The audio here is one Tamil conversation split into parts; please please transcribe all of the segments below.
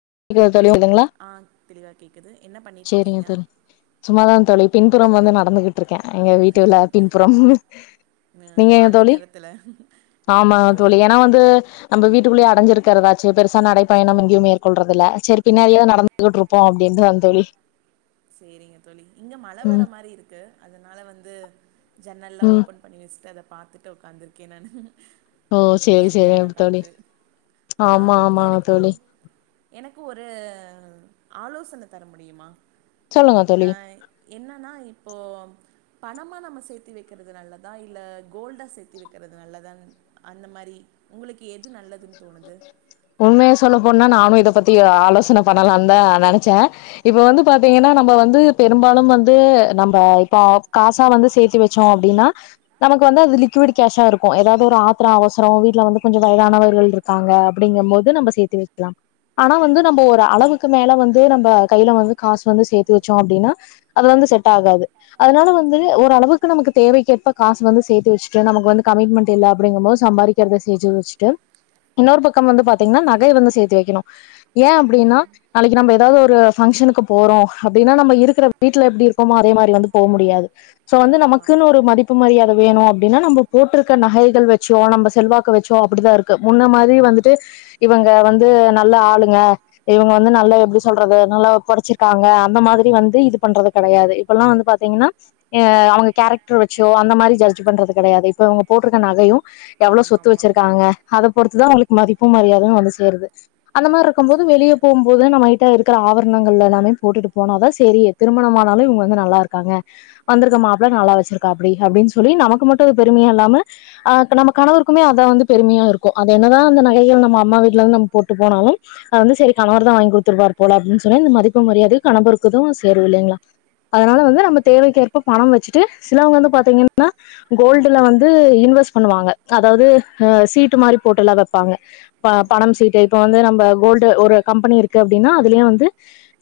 [unintelligible] ஆ தெளிவா கேக்குது என்ன செரிங்க பண்ணிட்ருக்கீங்க தோழி சும்மாதாங் தோழி பின் புறம் வந்து நடந்துகிட்டு ருக்கேன் எங்க வீட்டுல பின்புறம் அ நீங்க மாலை தோழி நேரத்துல நா ஆமா தோழி ஏன்னா வந்து நம்ப வீட்டு வீட்டுக்குள்ளே அடஞ்சிருக்கிறதாச்சு பெருசா நடைபயணம் எங்கயுமே கொல்றதுல்ல செரி பின்னாடியே நடந்துகிட்டு இருப்போம் அப்டின்னு வந்தேன் தோழி செரிங்க தோழி இங்க மழ வர ம் மாரி இருக்கு அதனால வந்து ஜன்னல்லா ம் ஓப்பன் பண்ணி வச்ட்டு அதப் பாத்துட்டு உக்காந்துருக்கேன் நானு ஓ சேரி இயற்கையான சேரிங்க தோழி காற்று ஆமா ஆம் ஆமா எனக்கு ஒ தோழி எனக்கு ஒரு ஆலோசன தர முடியுமா சொல்லுங்க அ தோழி என்னன்னா இப்போ பணமா நம்ம சேத்தி வெக்கிறது நல்லதா இல்ல கோல்டா சேத்தி வெக்கிறது நல்லதா அந்த மாரி உங்களுக்கு எது நல்லதுன்னு தோணுது உண்மய சொல்லப்போனா நானூ இத பத்தி ஆலோசன பண்ணலா தான் நெனச்சேன் இப்ப வந்து பாத்தீங்கன்னா நம்ப வந்து பெரும்பாலும் வந்து நம்ப இப்ப காசா வந்து சேத்தி வச்சோ அப்டின்னா நமக்கு வந்து அது லிக்விட் கேஷா இருக்கூ ஏதாவது ஒரு ஆத்திர அவசரம் வீட்டுல வந்து கொஞ்சம் வயதானவர்கள் இருக்காங்க அப்டிங்க போது நம்ப சேத்தி வெக்கலாம் ஆனா வந்து நம்ப ஒரு அளவுக்கு மேல வந்து நம்ப கைல வந்து காசு வந்து சேத்து வச்சோம் அப்டின்னா அது வந்து செட் ஆகாது அதனால வந்து ஆமாம் ஒரு அளவுக்கு நமக்கு தேவைக்கேற்ப காசு வந்து சேர்த்து வச்ச நமக்கு வந்து கமிட்மென்ட் இல்ல அப்டிங்க போது சம்பாரிக்கிறத சேச்சுவச்சிட்டு இன்னொரு பக்க பக்கம் வந்து பாத்தீங்ன்னா நகை வந்து சேத்து வெக்கணு ஏ ம் அப்டின்னா நாளைக்கி நம்ப ஏதாவது ஒரு பங்க்ஷனுக்கு போறோ அப்டின்னா நம்ம இருக்கிற வீட்டுல எப்படி இருக்கோமோ அதே மாரி வந்து போ முடியாது சோ வந்து ஆமாம் நமக்குன்னு ஒரு மதிப்பு மரியாதை வேணு அப்டின்னா நம்ப போட்டிருக்க நகைகள் வச்சோ நம்ப செல்வாக்க வச்சோ அப்டிதான் இருக்கு முன்ன மாரி வந்துட்டு டு இவங்க வந்து நல்ல ஆளுங்க இவங்க வந்து நல்லா எப்டி சொல்றது நல்லா படிச்சிருக்காங்க அந்த மாதிரி வந்து இது பண்றது கெடையாது இப்பல்லா வந்து பாத்தீங்கன்னா அவங்க கேரக்டர் வச்சோ அந்த மாரி ஜட்ஜ் பண்றது கெடையாது இப்ப இவுங்க போட்டிருக்க நகையும் எவ்வளோ சொத்து ஆமாம்மா வச்சிருக்காங்க அத பொறுத்துதான் ஆவுங்ளுக் மதிப்பும் மரியாதயு வந்து சேருது அந்த கரெக்டா மார்ருக்கும் போது வெளிய சொன்னீங்க போம்போது நம்மகிட்ட இருக் க்குற ஆவரணங்கள் எல்லாமே போட்டுட்டு போனாதா செரி திருமணமானாலு இவுங்க வந்து நல்லா இருக்காங்க வந்துருக்க மாப்ள ம் நல்லா வச்சிருக்காப்டி அப்டின் சொ சொல்லி நமக்கு மட்டு அது பெறுமயா இல்லாம அ நம்ம கணவருக்குமே அத வந்து பெறுமயா இருக்கூ அது என்ன னா அந்த நகைகள் நம்ம அம்மா வீட்டுல இருந்து நம்ம போட்டு போனாலும் அது வந்து செரி கணவர் தான் வாங்கி கொடுத்துருபார் போல அப்டின்னு சொன்ன இந்த மதிப்பு மரியாத கணவருக்குதும் சேரும் இல்லைங்ளா அதனால வந்து நம்ம ஆமாம் தேவைக்கேற்ப பணம் வச்சுட்டு சிலவங்க வந்து பாத்தீங்கன்னா கோல்டுல வந்து இன்வெஸ்ட் பண்ணுவாங்க அதாவ்து சீட்டுமாரிலா போட்டு வெப் ப்பாங்க ப பணம் ஆமாம் சீட்டு இப்ப வந்து நம்ப கோல்டு ஒரு கம்பனி இருக்கு அப்டின்னா அதுலயே வந்து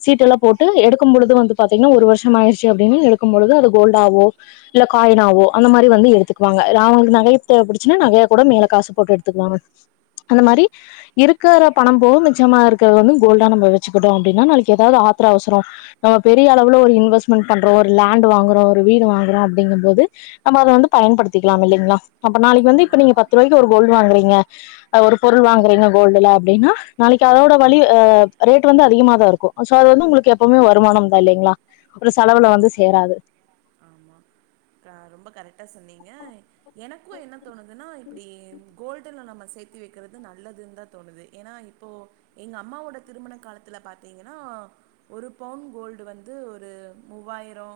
சீட்டுல்லாம் போட்டு எடுக்கும் பொழுது வந்து பாத்தீங்கன்னா ஒரு வருஷம் ஆயிடுச்சு அப்டின்னா எடுக்கும் பொழுது அது கோல்ட ஆவோ இல்ல காயினாவோ அந்த மாரி வந்து எடுத்துக்குவாங்க அவுங்களுக்கு நகை தேவப்பட்டுச்சுன்னா நகையா கூட மேல காசு போட்டு எடுத்துக்குவாங்க அந்த மாரி இருக்கற பணம் போதும் மிச்சமா இருக்குறது வந்து கோல்டா நம்ம வச்சுக்கிட்டோம் அப்டின்னா நாளைக்கு ஏதாது ஆத்ர அவசரம் நம்ம பெரிய அளவுல ஒரு இன்வெஸ்ட்மெண்ட் பண்றோ ஒரு லேண்ட் வாங்குறோ ஒரு வீடு வாங்கறோ அப்டிங்கும் போது நம்ம அத வந்து பயன்படுத்திக்கலாம் இல்லிங்ளா அப்ப நாளைக்கு வந்து இப்ப நீங்க ஆமாம்மாம் பத்து ரூாய்கு ஒரு கோல் வாங்குரீங்க ங்க அ ஒரு பொருள் வாங்குறீங்க கோல்டுல அப்டின்னா நாளைக்கு அதோட வழி ஆஹ் ரேட் வந்து அதிகமா தா இருக்கு சோ அது வந்து உங்களுக்கு எப்பவுமே வருமானம் தா இல்லைங்களா ஒரு செலவுல ஆமா வந்து சேராது ஆமா க ரொம்ப கரெட்டா சொன்னீங்க எனக் கு என்ன தோணுதுனா இப்டி கோல்டுல நம்ம சேத்தி வெக்கிறது நல்லதுன் தா தோணுது ஏன்னா இப்போ எங்க அம்மாவோட திருமண காலத்துல பாத்தீங்கன்னா ஒரு பவுண் கோல்டு வந்து ஒரு மூவாயிரோ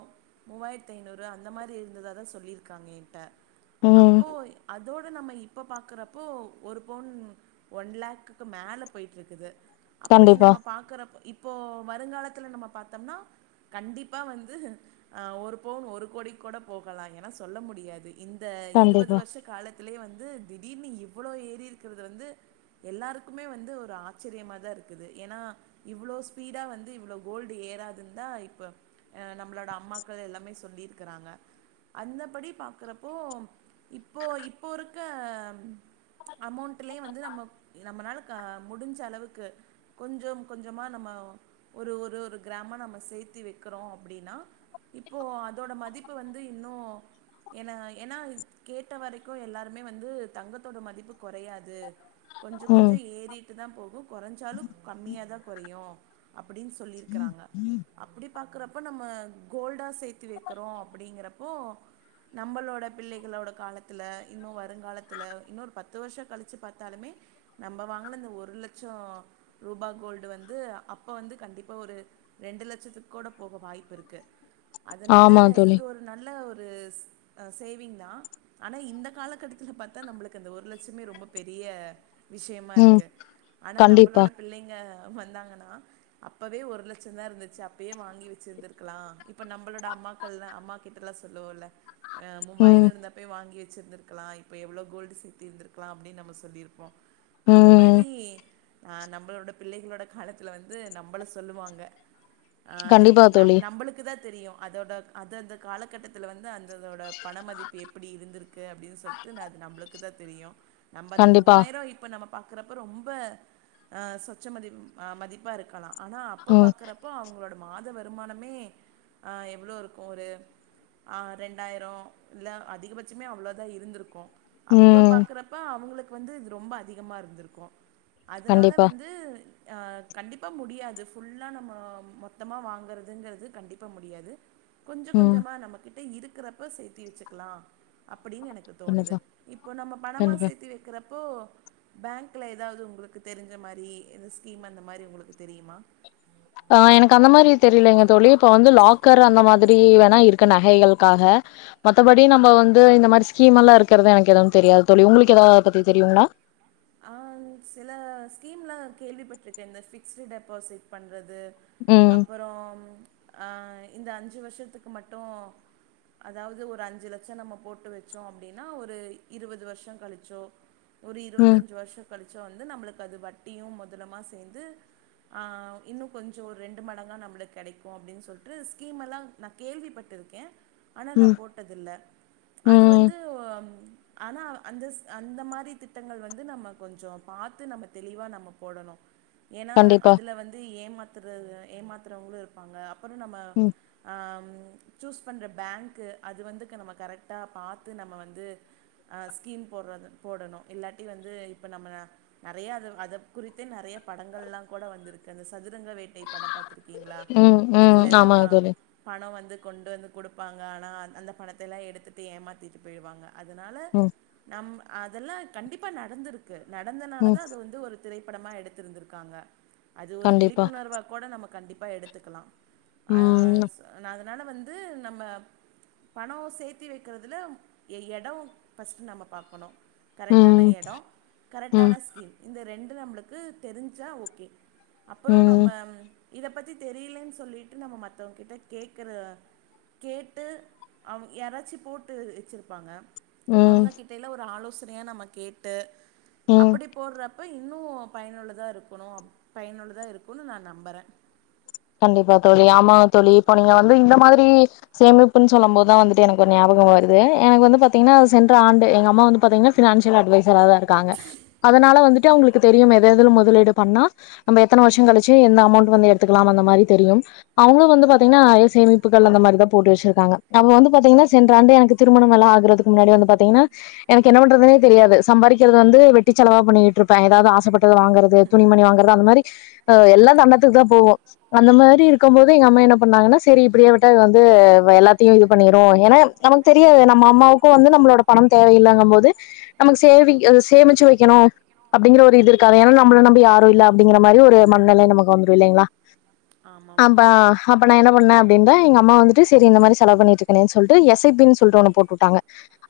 மூவாயிரத்தைநூறு அந்த மாரி இருந்ததா தா சொல்லிருக்காங்க என்ட ம் அப்போ அத் அதோட நம்ம இப்ப பாக்கறப்போ ஒரு பொன் ஒன் லேக்குக்கு மேல போய்ட்ருக்குது அப்படி கண்டிப்பா நம்ம பாக்கறப் இப் ப்போ வருங்காலத்துல நம்ம பாத்தம்னா கண்டிப் பா வந்து அ ஒரு பொவுன் ஒரு கோடிக் கூட போகலா ஏன்னா சொல்ல முடியாது இந்த இருவது கண்டிப்பா வர்ஷ் காலத் இதுலயே வந்து திடீர்னு இவ்வளோ ஏறீர்க்கிறது வந்து எல்லாருக்குமே வந்து ஒரு ஆச்சிரியமாதா இருக்குது ஏனா இவ்ளோ ஸ்பீடா வந்து இவ்ளோ கோல்டு ஏறாதுன்தா இப்ப அ நம்மளோட அம்மாக்கள் எல்லாமே சொல்லிருக்குறாங்க அந்தபடி பாக்கறப்போ இப்போ இப்போ இருக்க அமௌண்ட்டுலே வந்து நம்ம நம்மனால க முடிஞ்ச அளவுக்கு கொஞ்சம் கொஞ்சமா நம்ம ஒரு ஒரு ஒரு கிராம நம்ம சேத்தி வெக் க்கறோ அப்டின்னா இப்போ அதோட மதிப்பு வந்து இன்னு என என்னா கேட்ட வரைக்கு எல்லாருமே வந்து தங்கத்தோட மதிப்பு கொறையாது கொஞ்ச ம் கொஞ்சோ ஏறிட்டு தா போகு கொறஞ்சாலுஞகம்மியாதா கொறையு அப்படின் சொல்லிருக்கறாங்க அப்புடிப் பாக்கறப்ப நம்ம கோல்டா சேத்தி வெக்கறோ அப்படிங்கிறப்போ நம்பளோட பிள்ளைகளோட காலத்துல இன்னு வருங்காலத்துல இன்னொரு பத்து வர்ஷக் கழிச்சு பாத்தாலுமே நம்ப வாங்குனிந்த ஒரு லட்சோ ரூபா கோல்டு வந்து அப்போ வந்து கண்டிப்பா ஒரு ரெண்டு லட்ச் கூட போக வாய்ப்பிருக்கு அதுனால ஆமா தோழி இது ஒரு நல்ல ஒரு ரு ஸ் அ சேவிங் தா ஆனா இந்த காலகட்டத்துல பாத்தா நம்மளுக்கு அந்த ஒரு லட்சமே ரொம்ப பெரிய விஷியமா ம் இருக்கு ஆனா கண்டிப்பா நம்பளோட பிள்ளைங்க வந்தாங்கன்னா அப்பவே ஒரு லட்சந் தா இருந்துச்சு அப் ப்பயே வாங்கி வெச்சிருந்திருக்கலா இப்ப நம்பளோட அம்மாக்கள்ள அம்மா கிட்டல்லா சொல்லுவோல அ மூவாயிர ம் இருந்தப்யே வாங்கிரு ச்சிந்திருக்லா இப்ப எவ்ளோ கோல்டு சித்தி இருந்துர்க்கலா அப்டி நம்ம சொல்லிருப்போ அந்த ம் மாரி ஆஹ் நம்பளோட பிள்ளைகளோட காலத்துல வந்து நம்பள சொல்லுவாங்க ஆ கண்டிப்பா நம் தோழி நம்பளுக்கு தான் தெரியு அதோட அது அந்த காலகட்டத்துல வந்து அந்ததோட பண மதிப்பு எப்பிடி இருந்திருக்கு அப்டின்னு சொல்லிட்டு நா அது நம்பளுக்கு தா தெரியு நம்பந்த கண்டிப்பா மூவாயரோ இப்ப நம்ம பாக்கறப்ப ரொம்ப அ சொச்ச மதிப் அ மதிப்பா இருக்கலா ஆனா அப்ப ம் பாக்குறப்போ அவுங்களோட மாத வருமானமே அ எவ்ளோ இருக்கு ஒரு அ ரெண்டாயிரோ இல்ல அதிகபட்சமே அவ்ளோதா இருந்திருக்கு அப்ப ம் பாக்குறப்ப அவுங்களுக் கு வந்து இது ரொம்ப அதிகமா இருந்திருக்கு அதுனால கண்டிப்பா வந்து ஆ கண்டிப்பா முடியாது ஃபுல்லா நம்ம மொ த்தமா வாங்குறதுங்கிறது கண்டிப்பா முடியாது கொஞ்ச ம் கொஞ்சமா நமக்கு தேய் இருக்கிறப்ப சேர்த்தி வச்சுக்கலா அப் அப்படின் எனக்கு தோணுது கண்டிப்பா இப்போ நம்ம பணமா கண்டிப்பா சேர்த்து வெக்கிற ஓ பேங்க்ல எதாவுது உங்குளுக்கு தெரிஞ்ச மாதிரி எந்த ஸ்கீம் அந்த மாரி உங்குளுக்கு தெரியுமா ஆ எனக்கு அந்த மாரி தெரிலிங்க தோழி இப்ப வந்து லாக்கர் அந்த மாதிரி வேணா இருக்கு நகைகள்க்காக மத்தபடி நம்ப வந்து இந்த மாரி ஸ்கீம் எல்லா இருக்கறத எனக்கு எதுவு தெரியாது தோழி உங்குளுக்கு எதா அத பத்தி தெரியுங்களா ஆ சில ஸ்கீம்ல கேள்விப்பட்டு எந்த ஃபிக்ஸட் டெபாசிட் பண் பிரதர் ம் அப்புறோ ஆ இந்த அஞ்சு வர்ஷத்துக்கு மட்டோ அதாவது ஒரு அஞ்சு லட்சம் நம்ம போட்டு வச்சோ அப்டினா ஒரு இருவது வர்ஷோ கழிச்சோ ம் தஞ்சு வர்ஷோ கழிச்சோ வந்து நம்பளுக்கு அது வட்டியு மொதலம்மா சேந்து ஆ இன்னு கொஞ்சோ ஒரு ரெண்டு மடங்கா நம்ளுக்கு கெடைக்கோ அப்டின் சொல்ட்டு ஸ்கீம் எல்லா நா கேள்விப்பட்டிருக்கே ஆனா நா ம் போட்டதில்ல அது ம் வந்து ஒ அம் ஆனா அந்தஸ் அந்த மாரி திட்டங்கள் வ து நம்ம கொஞ்சோ பாத்து நம்ம தெளிவா நம்ம போடணு ஏனா கண்டிப்பா அதுல வந்து ஏமாத் த்துறவுக ஏமாத்துறவுங்களும் இருப்பாங்க அப் புறம் நம்ம ம் ஆம் சூஸ் பண்ற பேங்க்கு அது வந்துக்க நம்ம கரெக்டா பாத்து நம்ம வந்து ஆ ஸ்கீம் போட்றது போடணு இல்லா இத் வந்து இப்ப நம்ம நெறைய அதுவு அத குறித்தே நெறைய படங்கள்லா கூட வந்திருக்கு அந்த சதுரங்க வேட்டை படம் பாத்திருக்கீங்ளா ம் ம் அதுலெல்லா ஆமாங்க தோழி பணம் வந்து கொண்டு வந்து குடுப்பாங்க ஆனா அ அந்த பணத்தைலா எடுத்துட்டு ஏமாத்திட் போயிடுவாங்க அதுனால ம் நம்ம அதெல்லா கண்டிப்பா நடந்துரு க ம் நடந்தனாலதா அது வந்து ஒரு திரைப்படமா எடுத்திருந்திருக்காங்க அது ஒரு கண்டிப்பா விழிப்புணர்வா கூட நமக் கண்டிப்பா எடுத்துக்கலா‌ ஆ ம் ம் நா னால வந்து நம்ம பணோ சேத்தி வெக்கிறதிலவு எ எடம் ஃபர்ஸ்ட்டு நம்ம பாக்கணு கரெக்டான எடோ ம் கரெக்டான ம் ஸ்கீம் இந்த ரெண் துல நம்ளுக்கு தெரிஞ்சா ஓகே அப்புறோ நம்ம ம் இத பத்தி தெரியிலின் சொல்லிட்டு நம்ம மத்தவுங் கிட்ட கேக்கற கேட்டு அவு யாராச்சி போட்டு இ வச்சுருப்பாங்க அவுங்க கிட்டேலா ஒரு ஆலோ திரியு நம்ம கேட்டு ம் அப்பிடி போட்ற ஓய் இன்னு பயனுள்ளதா இருக்குணு அப் பயனுள்ளதா இருக்குன் நா நம்பறே கண்டிப்பா தோழி ஆமா தோழி இப்ப நீங்க வந்து இந்த மாதிரி சேமிப்புன் சொல்லம் போதுதா வந்துட்டு எனக்கு ஒரு ஞாபகம் வருது எனக்கு வந்து பாத்தீங்கனா அது சென்ற ஆண்டு எங்க அம்மா வந்து பாத்தீங்கனா ஃபினான்சியல் அட்வைஸ் சரதா இருக்காங்க அதனால வந்துட் டே அவுங்குளுக்கு தெரியுமே எத எதல முதலீடு பண்ணா நம்ப எத்தன வர்ஷோ கழிச்சு என்ன அமௌண்ட் வந்து எடுத் லாம் அந்த மாரி தெரியும் அவுங்குளு வந்து பாத்தீங்னா எ சேமிப்புகள் அந்த மாரிதா போட்டு வச்சிர்க்காங்க அவுங்க வந்து பாத்தீங்னா சென்ற ஆண்டே எனக்கு திருமணம் எல்லா ஆகுறதுக்கு முன்னாடி வந்து பாத்தீங்கனா எனக்கு என்ன பண்றதுனே தெரியாது சம்பாதிக்கிறது வந்து வெட்டி செலவா பண்ணியிட்டுருப்பே எதாது ஆசப்பட்டது வாங்குறது துணிமணி வாங்கறது அந்த மாரி ஆ எல்லா தண்டத்துக்குதா போவோ அந்த மாரி இருக்கம் போது எங்க அம்மா என்ன பண்ணாங்கனா செரி இப்பிடியே விட்டா இவ வந்து வ எல்லாத்தியு இது பண்ணிரோ ஏனா எம் நமக்கு தெரியவே நம்ம அம்மாவுக்கோ வந்து நம்ளோட பணம் தேவையில்லங்க போது நமக்கு சேவிங் அது சேமிச்சு வெக்கணோ அப்டிங்கிற ஒரு இது இருக்காது ஏனா நம்பள நம்பி யாரு இல்ல அப்டிங்கிற மாரி ஒரு மன்நிலை நமக்கு வந்துரு இல்லைங்ளா ஆமாம் அம்பா அப்ப நா என்ன பண்ணே டிந்தா எங்க அம்மா வந்துட்டு செரி இந்த மாரி செலவு பண்ணிட்டுருக்கனேன் சொல்ட்டு எஸ் ஐ பி ன் சொல்ற ஒன்ன போட்டுட்டாங்க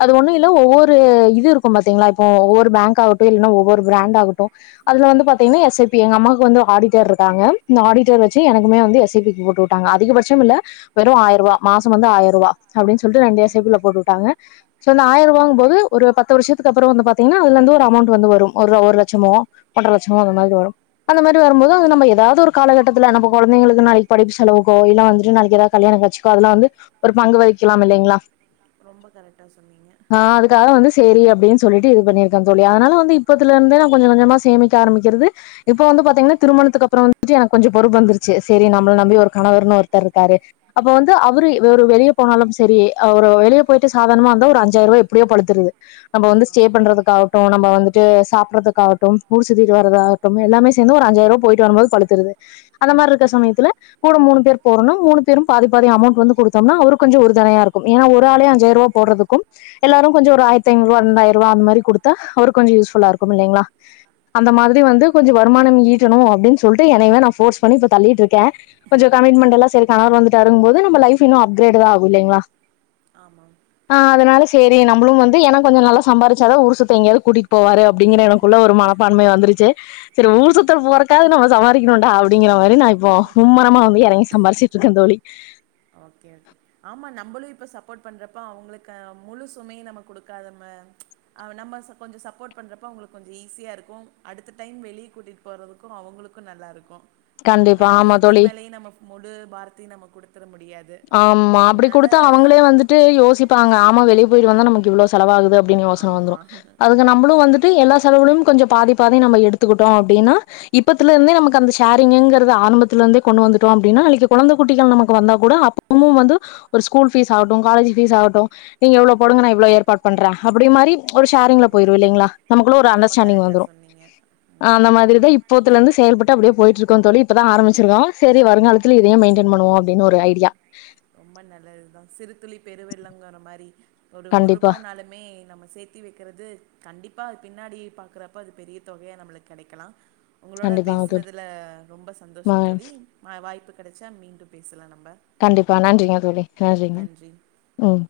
அது ஒண்ணு இல்ல ஒவ்வொரு இது இருக்கோ பாத்திங்ளா இப்போ ஒவ்வொரு பேங்க்கா ஆகட்டோ இல்லன ஒவ்வொரு பிராண்ட்டா ஆகட்டோ அதுல வந்து பாத்தீங்னா எஸ் ஐ பி எங்க அம்மாக்கு வந்துரோ ஆடிட்டர் இர்க்காங்க இந்த ஆடிட்டர் வச்சு எனக்குமே வந்து எஸ் ஐ பி கு போட்டுட்டாங்க அதிகபட்சம் இல்ல வெறும் ஆயர்ரூவா மாசம் வந்து ஆயர்ரூவா அப்டின் சொல்ட்டு ரெண்டு எஸ் ஐ பி ல ம் போட்டுட்டாங்க சொ இந்த ஆயர்ரூவாங்க போது ஒரு பத்து வருஷத்துக்கு அப்பறோ வந்து பாத்திங்னா அதுலந்து ஒரு அமௌண்ட் வந்து வரும் ஒர்ரா ஒர் லட்சமோ ஒன்ட்டற லட்சமோ அந்த மாரி வரும் அந்த மாரி வரும்போது ஆமாம் அத நம்ப ஏதாவுது ஒரு காலகட்டத்துல நம்ம கொழந்தைங்களுக்கு நாளக்கி படிப்பு செலவுக்கோ இல்ல வந்துட்டு நாளக்கி எதா கல்யாண காட்ச்சிக்கோ அதுல வந்து ஒரு பங்கு வகிக்கலாம் இல்லைங்ளா ரொம்ப கரெக்டா சொன்னீங்க சேரி அப்டின் சொல்லிட்டு இது பண்ணிருக்க தோழி அதனால வந்து இப்புத்துலந்தே நா கொஞ்ச கொஞ்சமா சேமிக்க ஆரம்பிக்கிறது இப்ப வந்து பாத்தீங்னா திருமணத்துக்கு அப்புறோ வந்து புச்சு எனக்கு கொஞ்சோ பொறுப் வந்துருச்சு செரி நம்பள நம்பி ஒரு கணவர்னு ஒர்தரிக்காரு அப்ப வந்து அவரு எ ஒரு வெளிய போனாலும் செரி அவரு ஒ வெளிய போயிட்டு சாதானமா வந்தா ஒரு அஞ்சாயிரூவா எப்புடியோ பழுத்துறுது நம்ப வந்து ஸ்டே ஆமா பண்றதுக்காவட்டோ நம்ப வந்துட்டு சாப்பற்துக்காகட்டு ஊர் சுத்திட்டு வரதாகட்டு எல்லாமே சேந்து ஒரு அஞ்சாயிரூவா போயிட்டு வரும்போது பழு திறது அந்த மார்ரிக்கற சமயத்துல கூட மூணு பேர் போறனு மூணு பேரும் பாதி பாதி அமௌண்ட் வந்து குடுத்தோம்னா அவருக் கொஞ்சோ உறுதொனையா இருக்கும் ஏனா ஒரு ஆளே ம் அஞ்சாயிரூவா போட்றதுக்கும் எல்லாரு கொஞ்சோ ஒரு ஆயிரத்தி ஐநூரூவா இரண்டாயிரூவா அந்த மாரி குடுத்தா அவருக் கொஞ்சோ யூஸ்ஃபுல்லா இருக்கும் இல்லைங்ளா அந்த ஆமாம் மாதிரி வந்து கொஞ்சோ வருமானம் ஈ ட்டனோ அப்டின் சொல் ட்ரி என்னையவே நா ஃபோர்ஸ் பண்ணி இப்ப தள்ளீட்டுருக்கே கொஞ்சோ கமிட்மெண்ட்டெல்லா செரி கணவர் வந்துட்டாருங் போது து நம்ப லைஃப் இன்னு அப்கிரேட்தா ஆகு இல்லிங்ளா ஆமாம் ஆ அதுனால செரி நம்புளு வந்து ஏனா கொஞ்சோ நல்லா சம்பாரிச்சாதா ஊரு சுத்த எங்யாது கூட்டிட்டு போவாரு ப்டிங்கிற எனக்குள்ள ஒரு மனப்பான்மை வந்துருச்சே செரி ஊர் சுத்து போறத்காவுது நம்ம சம்பாரி தீக்னோன்டா அப்டிங்கிற மாரி நா இப்போ மும்மரமா வ இறங்கி சம்பார்ச்சிட் டுருக்கந்தோழி க சப்போர்ட் பண்றப்ப அவுங்ளே க முழு சுமை நமக் கொடுக்காத மா ச்ச அவ நம்ம ச கொஞ்சோ சப்போர்ட் பண்றப்ப அவுங்குளுக்கு கொஞ்சோ ஈஸியா இருக்கோ அடுத்த டைம் வெளி கூட்டிட் போறதுக்கோ அவுங்குளுக்கு நல்லா இருக்கோ கண்டிப்பா ஏனா ஆமா ஒர்தர் தோழி மேலையே நம்ம முழு பாரத்தையு நம்ம குடு ஆமா அப்டி குடுத்தா அவுங்களே வந்துட்டு யோசிப்பாங்க ஆமா வெளிய போயிடு வந்தா நமக்கு இவ்ளோ செலவாகுது அப்டின்னு யோசன வந்துரு ஆமா அதுக்கு நம்மளு வந்துட்டு எல்லா செலவுகளயு கொஞ்ச பாதி பாதி நம்ம எடுத்துக்கிட்டோ அப்டின்னா இப்பத்துலந்தே நமக்கு அந்த ஷேரீங்கிறத ஆரம்பத்துல இருந்தே கொண்டு வந்துட்டோ அப்டினா நாளைக்கு கொழந்த குட்டிகள் வந்தா கூட அப் தினமும் வந்து ஒரு ஸ்கூல் பீஸ் ஆகட்டு காலேஜ் பீஸ் ஆகட்டு நீங்க இவ்ளோ போடுங்க நா இவ்வளோ ஏற்பாடு பண்றே அப்டி மாரி ஒரு ஷேரிங்ல ஆமா போயிரு இல்லைங்களா நமக்குள்ள ஒரு ரொம்ப அண்டர்ஸ்டாண்டிங் கரெக்டா வந்துரு சொன்னீங்க ஆ ம் அந்த மாதிரிதா இப்போத்துலருந்து செயல்பட் டு அப்டியே போயிட்ருக்கோ தோழி இப்பதா ஆரம்பச்சிருக்கோ சரி வருங்காலத்தில இதையே மெயின்டென் பண்ணுவோ அப்டினு ஒரு ஐடியா ரொம்ப நல்லதுதா சிறுதுளி பெருவெள்ளம்ங்கிற மாரி ஒரு ஒரு கண்டிப்பா. ரூபா நாலுமே நம்ம சேத்தி வைக்கிறது கண்டிப் இப்ப அது பின்னாடி பாக்குறப்ப அது பெரிய தொகையா நம்மளுக்கு கெடைக்கலா உங்களோட கண்டிப்பாங்க தோழி பேசனதுல ரொம்ப ம சந்தோஷம் தோழி வா வாய்ப்பு கெடைச்சா மீண்டும் பேசலா நம்ம கண்டிப்பா நன்றிங்க தோழி நன்றிங்க ம்